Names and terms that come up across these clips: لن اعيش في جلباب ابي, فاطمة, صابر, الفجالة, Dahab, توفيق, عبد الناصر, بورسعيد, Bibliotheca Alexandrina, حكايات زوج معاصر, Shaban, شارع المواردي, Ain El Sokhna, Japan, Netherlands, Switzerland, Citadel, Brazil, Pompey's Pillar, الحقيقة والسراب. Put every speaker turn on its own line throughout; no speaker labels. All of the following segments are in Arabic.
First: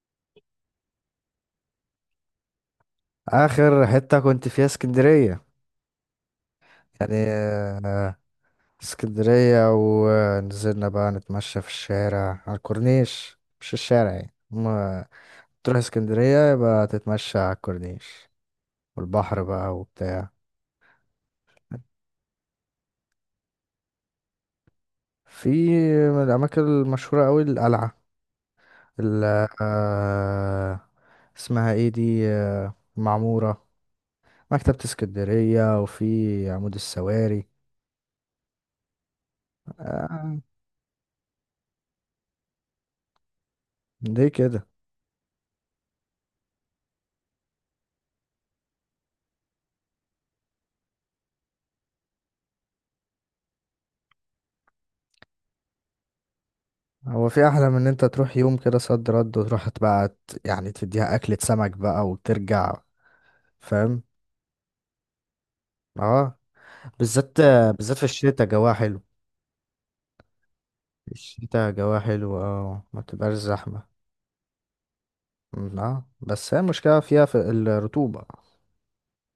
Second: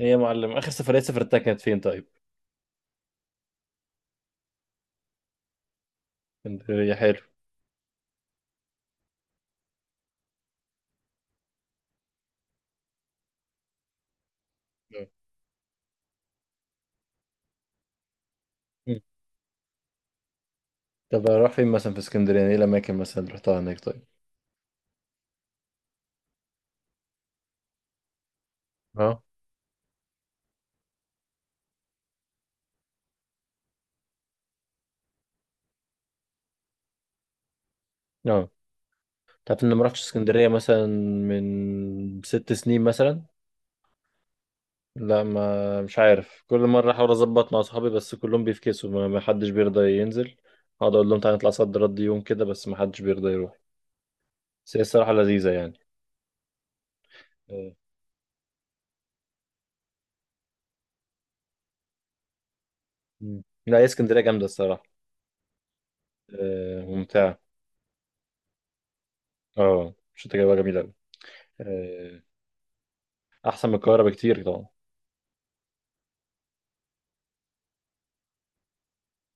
ايه يا معلم، اخر سفريه سافرتها كانت فين طيب؟
اخر حتة كنت فيها اسكندرية.
اسكندريه،
يعني
حلو.
آه، اسكندرية، ونزلنا بقى نتمشى في الشارع على الكورنيش، مش الشارع يعني. ما تروح اسكندرية يبقى تتمشى على الكورنيش
مم.
والبحر بقى وبتاع.
طب اروح فين مثلا في اسكندريه؟ يعني ايه الاماكن مثلا اللي رحتها هناك طيب؟
في من الأماكن المشهورة أوي القلعة،
اه،
ال آه، اسمها ايه دي، معمورة، مكتبة اسكندرية، وفي عمود السواري.
اه، تعرف اني ما رحتش
آه،
اسكندريه مثلا من 6 سنين مثلا.
دي كده.
لا، ما مش عارف، كل مره احاول اظبط مع اصحابي بس كلهم بيفكسوا، ما حدش بيرضى ينزل. اقعد اقول لهم تعالى نطلع صد رد يوم كده، بس ما حدش بيرضى يروح. بس هي الصراحه لذيذه يعني.
هو في احلى
آه.
من ان انت تروح يوم كده صد رد، وتروح بقى يعني تديها اكلة سمك بقى وترجع.
مم. لا، هي
فاهم.
اسكندريه جامده الصراحه.
اه،
آه، ممتعه.
بالذات بالذات في الشتاء جواها حلو.
اه، مش تجربه جميله أوي.
في الشتاء جواها
آه،
حلو، اه ما بتبقاش
احسن من
زحمة.
القاهره بكتير طبعا.
اه، بس هي المشكلة فيها في الرطوبة.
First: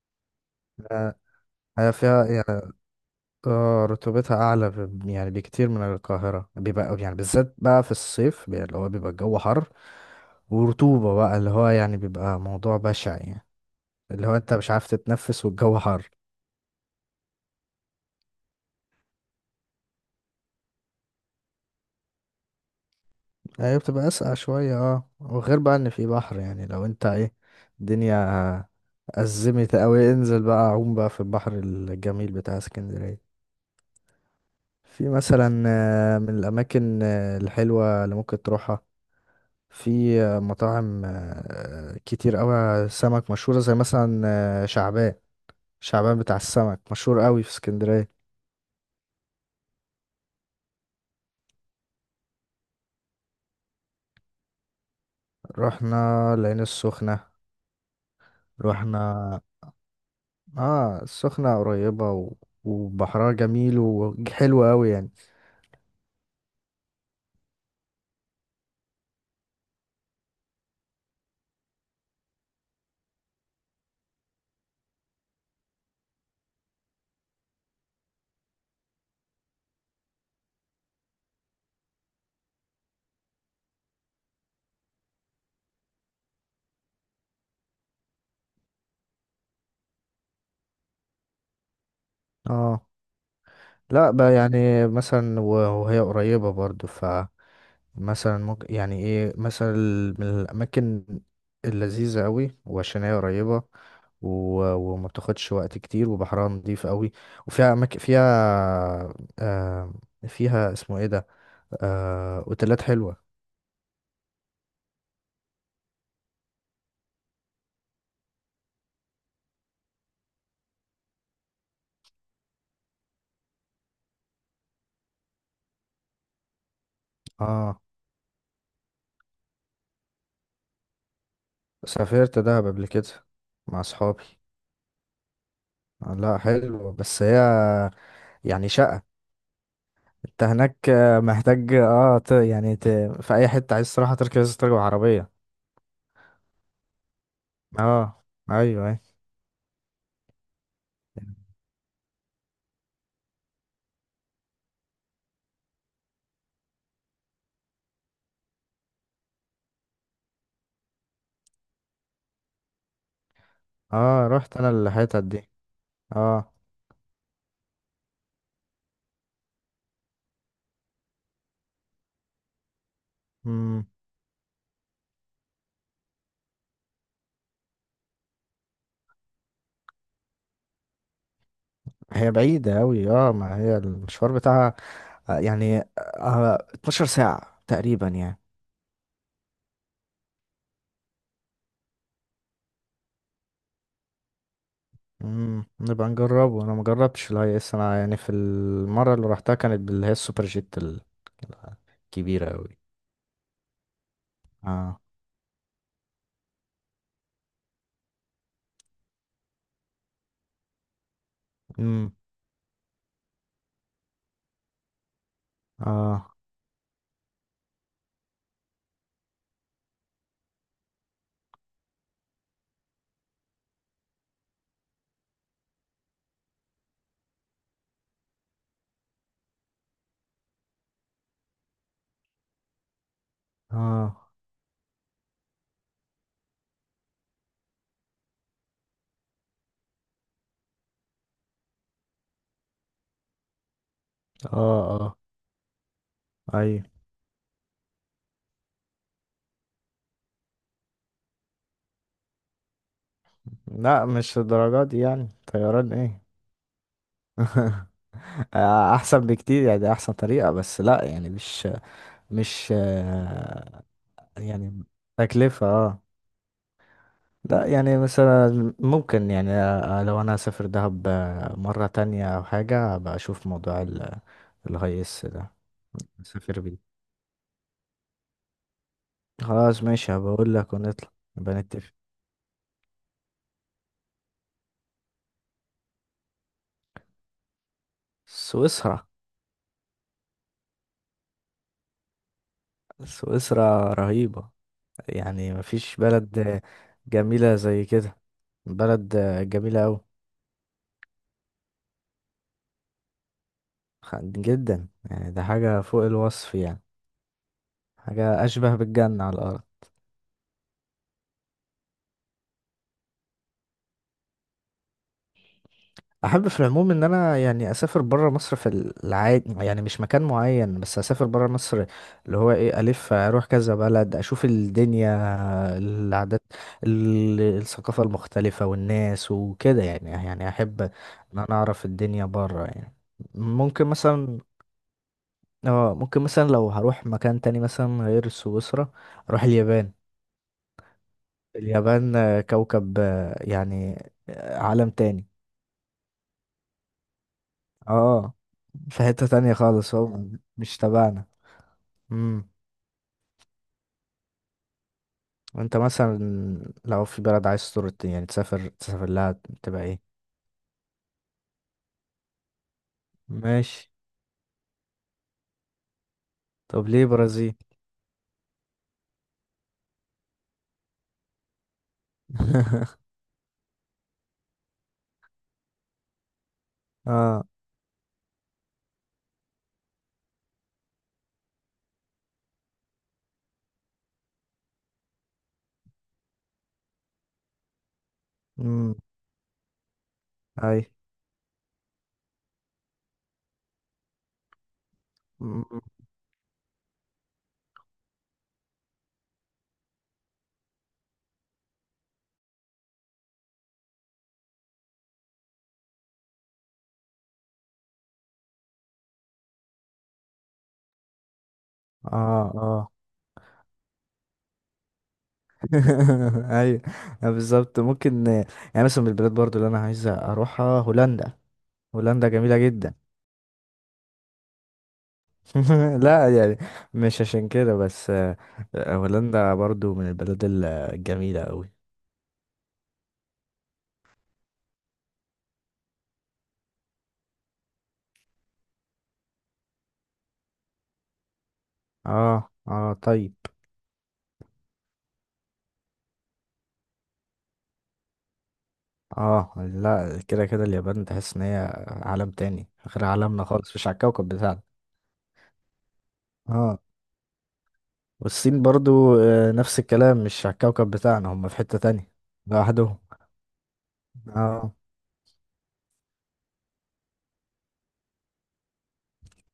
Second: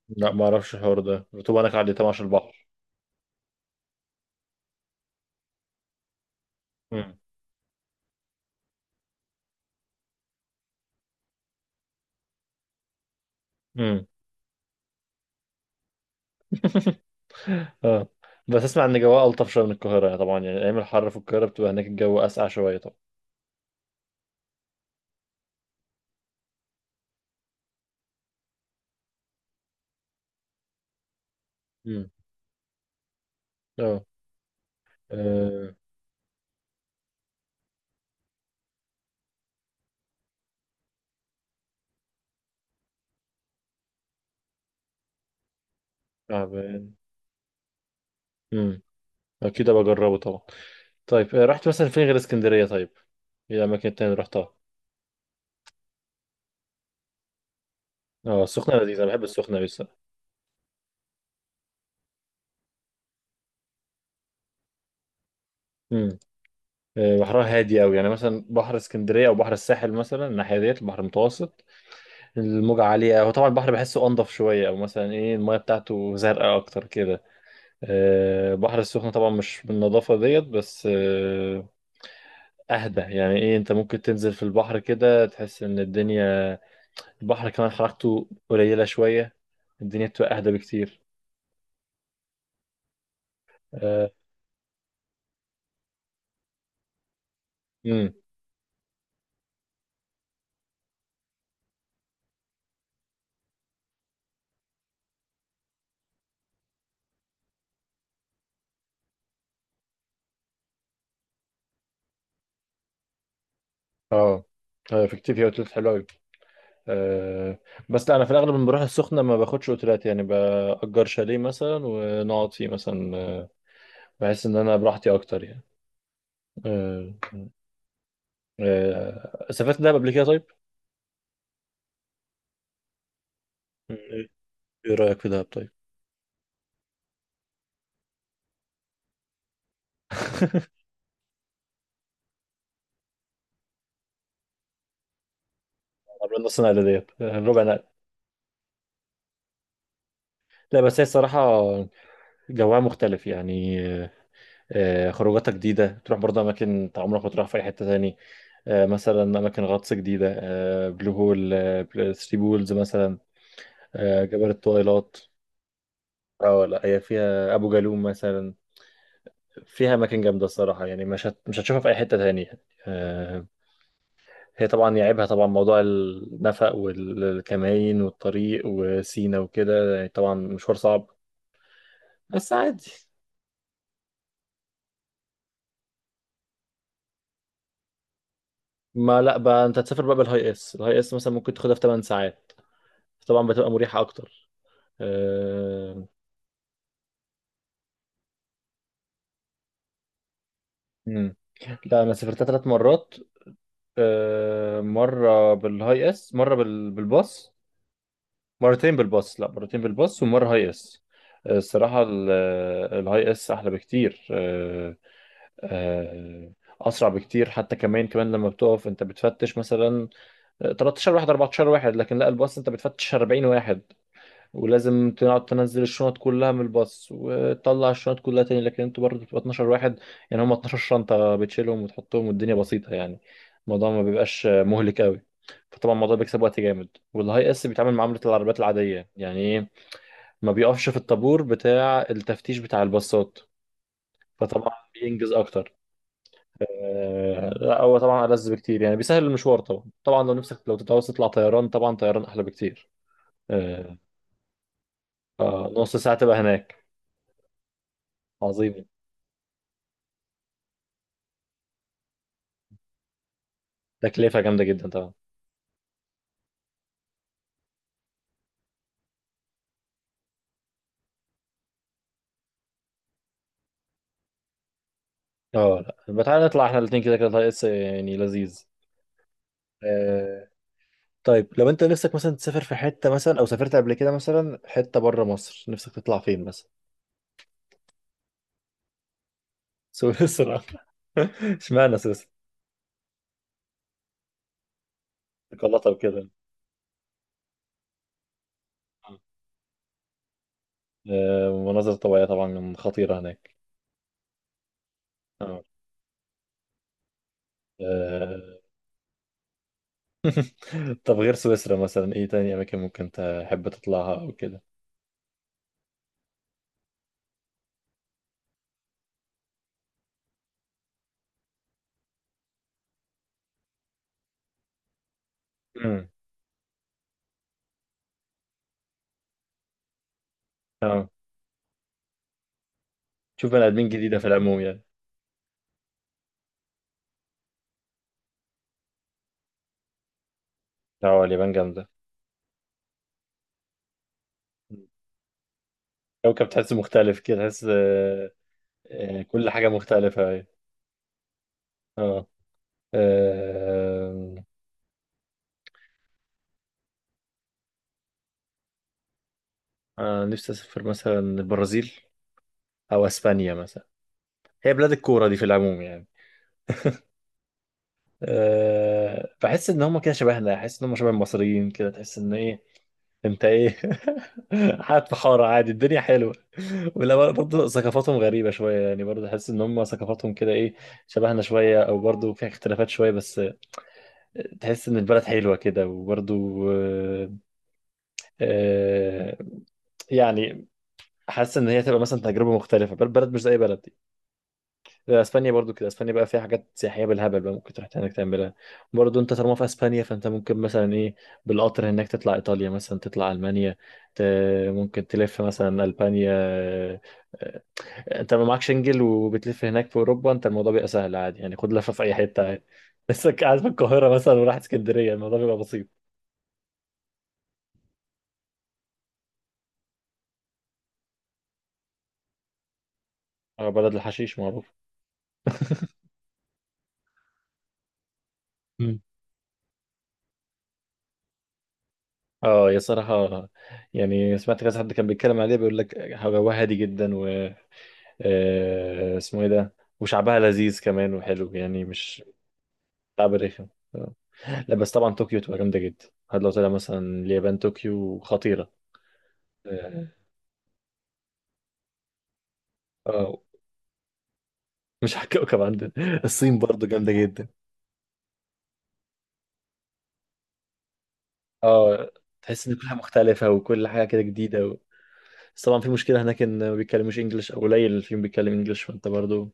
لا ما اعرفش الحوار
آه،
ده، رطوبة هناك عالية
هي
طبعا
فيها
عشان البحر.
يعني اه رطوبتها اعلى يعني بكتير من القاهرة، بيبقى يعني
امم.
بالذات بقى في الصيف، اللي هو بيبقى الجو حر ورطوبة بقى، اللي هو يعني بيبقى موضوع بشع يعني،
امم.
اللي هو انت مش عارف تتنفس والجو حر.
اه، بس اسمع ان جوها الطف شويه من القاهره، يعني طبعا، يعني ايام الحر في القاهره بتبقى هناك الجو اسقع شويه طبعا.
هي بتبقى أسقع شوية، اه، وغير بقى ان في بحر. يعني لو انت ايه الدنيا أزمت أوي، انزل بقى عوم بقى في البحر
امم.
الجميل بتاع اسكندرية.
اه.
في مثلا
آه،
من الأماكن الحلوة اللي ممكن تروحها، في مطاعم كتير أوي سمك مشهورة، زي مثلا آه، شعبان شعبان بتاع السمك
تعبان.
مشهور أوي في اسكندرية.
امم. اكيد ابقى اجربه طبعا. طيب، رحت مثلا فين غير اسكندريه طيب؟ ايه الاماكن التانية اللي رحتها؟
رحنا العين السخنة.
اه، السخنه لذيذه، انا بحب
رحنا
السخنه أوي الصراحه.
اه السخنة قريبة، وبحرها جميل وحلو قوي يعني.
امم. آه، بحرها هادي قوي. يعني مثلا بحر اسكندريه او بحر الساحل مثلا، الناحيه ديت البحر المتوسط، الموجة عالية. هو طبعا البحر بحسه أنضف شوية، أو مثلا إيه، المياه بتاعته زرقاء أكتر كده. آه، البحر السخن طبعا مش بالنظافة ديت، بس أهدى يعني. إيه، أنت ممكن تنزل في البحر كده، تحس إن الدنيا، البحر كمان حركته قليلة شوية، الدنيا بتبقى أهدى بكتير.
اه،
آه.
لا بقى يعني مثلا، وهي قريبة برضو،
امم.
مثلا ممكن يعني ايه، مثلا من الاماكن اللذيذة قوي، وعشان هي قريبة و... وما بتاخدش وقت كتير، وبحرها نضيف قوي، وفيها اماكن فيها آه... فيها اسمه ايه ده، اوتيلات حلوة.
اه. آه، في كتير فيها اوتيلات حلوه قوي. آه، بس لا، انا في الاغلب لما بروح السخنه ما باخدش اوتيلات، يعني باجر شاليه مثلا ونقعد فيه مثلا، بحس ان انا براحتي اكتر يعني. آه.
اه،
آه، سافرت دهب قبل كده طيب؟
سافرت دهب قبل كده مع
مم.
اصحابي.
إيه رأيك في دهب طيب؟
لا، حلو، بس هي يعني شقة انت هناك، محتاج يعني في اي حتة عايز تروح تركز تركب عربية.
عملنا نص نقلة ديت، ربع نقل.
اه، ايوه، ايوه.
لا، بس هي الصراحة جوها مختلف يعني. خروجاتها جديدة، تروح برضه أماكن أنت عمرك ما تروح في أي حتة تاني. مثلا أماكن غطس جديدة، بلو هول، ثري بولز مثلا،
اه،
جبل
رحت انا
الطويلات.
الحتت دي. اه،
اه لا، هي فيها أبو جالوم مثلا، فيها أماكن جامدة الصراحة يعني. مش هتشوفها في أي حتة تانية يعني. آه.
امم
هي طبعا يعيبها طبعا موضوع النفق والكمائن والطريق وسينا وكده، يعني طبعا مشوار صعب،
هي
بس
بعيدة
عادي.
اوي. اه، ما هي المشوار بتاعها، يعني 12 ساعة تقريبا يعني.
ما لا بقى انت تسافر بقى بالهاي اس، الهاي اس مثلا ممكن تاخدها في 8 ساعات، طبعا بتبقى مريحة اكتر. أه...
نبقى نجربه. انا مجربتش الاي اس، انا يعني في المرة اللي روحتها كانت باللي هي السوبر جيت
مم. لا انا سافرتها
الكبيرة
ثلاث
اوي.
مرات أه...
اه،
مرة بالهاي اس، مرة بالباص. مرتين بالباص، لا مرتين بالباص ومرة هاي اس. الصراحة
امم
الهاي اس احلى بكتير. آه.
اه،
آه، اسرع بكتير حتى. كمان كمان لما بتقف انت بتفتش مثلا 13 واحد، 14 واحد، لكن لا الباص انت بتفتش 40 واحد، ولازم تقعد تنزل الشنط كلها من الباص وتطلع الشنط كلها تاني. لكن انتوا برضه بتبقى 12 واحد، يعني هم 12 شنطة بتشيلهم وتحطهم، والدنيا بسيطة يعني، الموضوع ما
اه،
بيبقاش مهلك قوي. فطبعا الموضوع بيكسب وقت جامد، والهاي اس بيتعامل معاملة العربيات العادية، يعني ايه، ما بيقفش في الطابور بتاع التفتيش بتاع الباصات،
اه،
فطبعا
اه،
بينجز اكتر.
ايوه.
آه، لا هو طبعا ألذ بكتير يعني، بيسهل المشوار طبعا. طبعا لو نفسك، لو تتعوز تطلع طيران، طبعا طيران أحلى بكتير. آه،
لا، مش الدرجات دي، يعني طيران
فنص ساعة
ايه.
تبقى هناك. عظيم.
احسن بكتير، يعني احسن طريقة، بس لا يعني مش
تكلفة جامدة
يعني
جدا طبعا.
تكلفة اه. لا يعني مثلا ممكن يعني لو انا اسافر دهب مرة تانية او حاجة، ابقى اشوف موضوع الهيس ده
اه لا، ما تعالى
اسافر
نطلع احنا
بيه.
الاتنين، كده كده طريق يعني لذيذ.
خلاص، ماشي،
آه،
هبقول لك ونطلع،
طيب
نبقى
لو انت
نتفق.
نفسك مثلا تسافر في حتة مثلا، او سافرت قبل كده مثلا حتة بره مصر، نفسك تطلع فين مثلا؟
سويسرا.
سويسرا. اشمعنى سويسرا؟
سويسرا رهيبة، يعني
قلطة
مفيش
وكده.
بلد جميلة زي كده، بلد جميلة أوي.
آه، مناظر طبيعية طبعا خطيرة هناك.
جدا، يعني ده
آه.
حاجة فوق الوصف يعني، حاجة
آه،
أشبه بالجنة على الأرض.
طب غير سويسرا مثلا ايه تاني اماكن ممكن تحب تطلعها او كده؟
أحب في العموم إن أنا يعني أسافر برا مصر في العادي، يعني مش مكان معين، بس أسافر برا مصر، اللي هو إيه ألف أروح كذا بلد، أشوف الدنيا،
امم.
العادات، الثقافة المختلفة، والناس وكده يعني أحب
اه،
إن أنا أعرف الدنيا برا يعني.
تشوف بني
ممكن
ادمين جديده في
مثلا.
العموم يعني.
لو هروح مكان تاني مثلا غير سويسرا، اروح اليابان.
اه، اليابان جامده.
اليابان كوكب، يعني
مم.
عالم تاني.
كوكب. تحس مختلف كده، تحس
اه، آه، في حتة
كل
تانية
حاجه
خالص، هو
مختلفه، أيوة.
مش تبعنا.
اه.
امم
آه،
وانت مثلا لو في بلد عايز تزور، يعني تسافر لها، تبقى ايه؟
نفسي اسافر مثلا البرازيل، او اسبانيا مثلا.
ماشي.
هي بلاد الكوره دي في العموم يعني.
طب ليه برازيل؟
أه، بحس ان هم كده شبهنا، احس ان هم شبه المصريين كده، تحس ان ايه، انت ايه، قاعد في حارة عادي الدنيا حلوة. ولا
اه،
برضه ثقافاتهم غريبة شوية، يعني برضه تحس ان هم ثقافاتهم كده ايه، شبهنا شوية، او برضه فيها اختلافات شوية، بس تحس ان البلد حلوة كده. وبرضه، آه،
امم
آه، يعني
اي،
حاسس ان هي تبقى مثلا تجربة مختلفة، بلد مش زي بلد. اسبانيا برضو
مم.
كده، اسبانيا بقى فيها حاجات سياحيه بالهبل بقى، ممكن تروح هناك تعملها. برضو انت طالما في اسبانيا، فانت ممكن مثلا ايه، بالقطر هناك تطلع ايطاليا مثلا، تطلع المانيا، ت... ممكن تلف مثلا البانيا. آه، انت ما معكش انجل وبتلف هناك في اوروبا، انت الموضوع بيبقى سهل عادي يعني، خد لفه في اي حته
اه،
عادي.
اه،
بس قاعد في القاهره مثلا وراح اسكندريه، الموضوع بيبقى بسيط.
ايوه، بالظبط، ممكن. يعني مثلا من البلاد برضو اللي انا عايز اروحها هولندا. هولندا جميلة جدا.
اه، بلد الحشيش معروف.
لا يعني مش عشان كده، بس
مم.
هولندا برضو من البلاد الجميلة أوي.
اه يا صراحة، يعني سمعت كذا حد كان بيتكلم عليه بيقول لك هواها هادي جدا، اسمه ايه ده، وشعبها لذيذ كمان وحلو يعني، مش
اه، اه،
شعب
طيب.
رخم. آه. لا بس طبعا طوكيو تبقى جامدة جدا. هاد لو طلع مثلا اليابان، طوكيو خطيرة.
اه،
اه.
لا، كده كده اليابان تحس ان هي عالم تاني غير
آه،
عالمنا خالص، مش على الكوكب بتاعنا.
مش على الكوكب عندنا. الصين
اه،
برضو جامدة جدا.
والصين برضو نفس الكلام، مش على الكوكب بتاعنا، هم في حتة
اه.
تانية
تحس ان كل حاجة
لوحدهم.
مختلفة، وكل حاجة كده جديدة
اه.
و... بس طبعا في مشكلة هناك ان ما بيتكلموش انجلش، او قليل اللي فيهم بيتكلم انجلش، فانت برضو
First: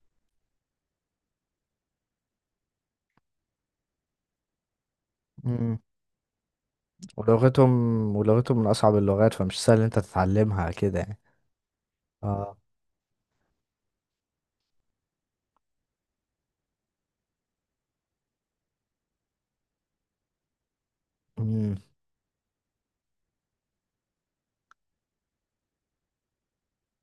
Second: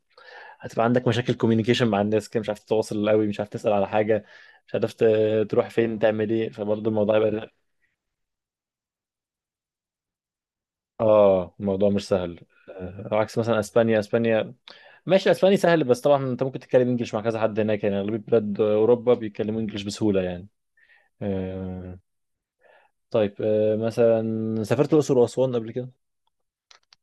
هتبقى عندك مشاكل كوميونيكيشن مع الناس كده، مش عارف تتواصل قوي، مش عارف تسأل على حاجة، مش عارف تروح
مم.
فين تعمل ايه، فبرضو الموضوع هيبقى.
ولغتهم ولغتهم من أصعب اللغات، فمش سهل إن انت تتعلمها كده يعني.
اه، الموضوع مش سهل.
اه.
آه، عكس مثلا اسبانيا. اسبانيا ماشي، الاسباني سهل. بس طبعا انت ممكن تتكلم انجلش مع كذا حد هناك يعني، اغلبيه بلاد اوروبا بيتكلموا انجلش بسهوله يعني.
مم.
آه. طيب، مثلا سافرت الاقصر واسوان قبل كده؟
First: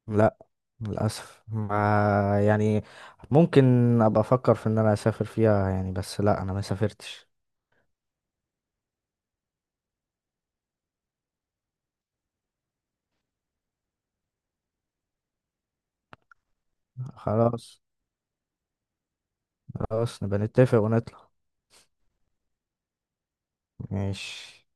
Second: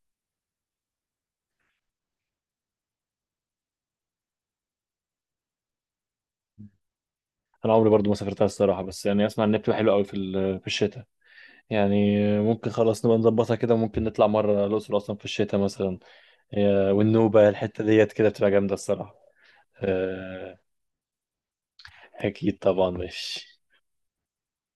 لا، للأسف، ما يعني ممكن أبقى أفكر في إن أنا أسافر فيها يعني، بس لا، أنا ما سافرتش.
انا عمري برضو ما سافرتها الصراحه، بس يعني اسمع ان بتبقى حلوه قوي في في الشتاء. يعني ممكن خلاص نبقى نظبطها كده، وممكن نطلع مره الاقصر واسوان في الشتاء مثلا. آه، والنوبه
خلاص،
الحته ديت كده بتبقى جامده الصراحه.
خلاص نبقى
آه.
نتفق ونطلع.
اكيد طبعا، ماشي.
ماشي.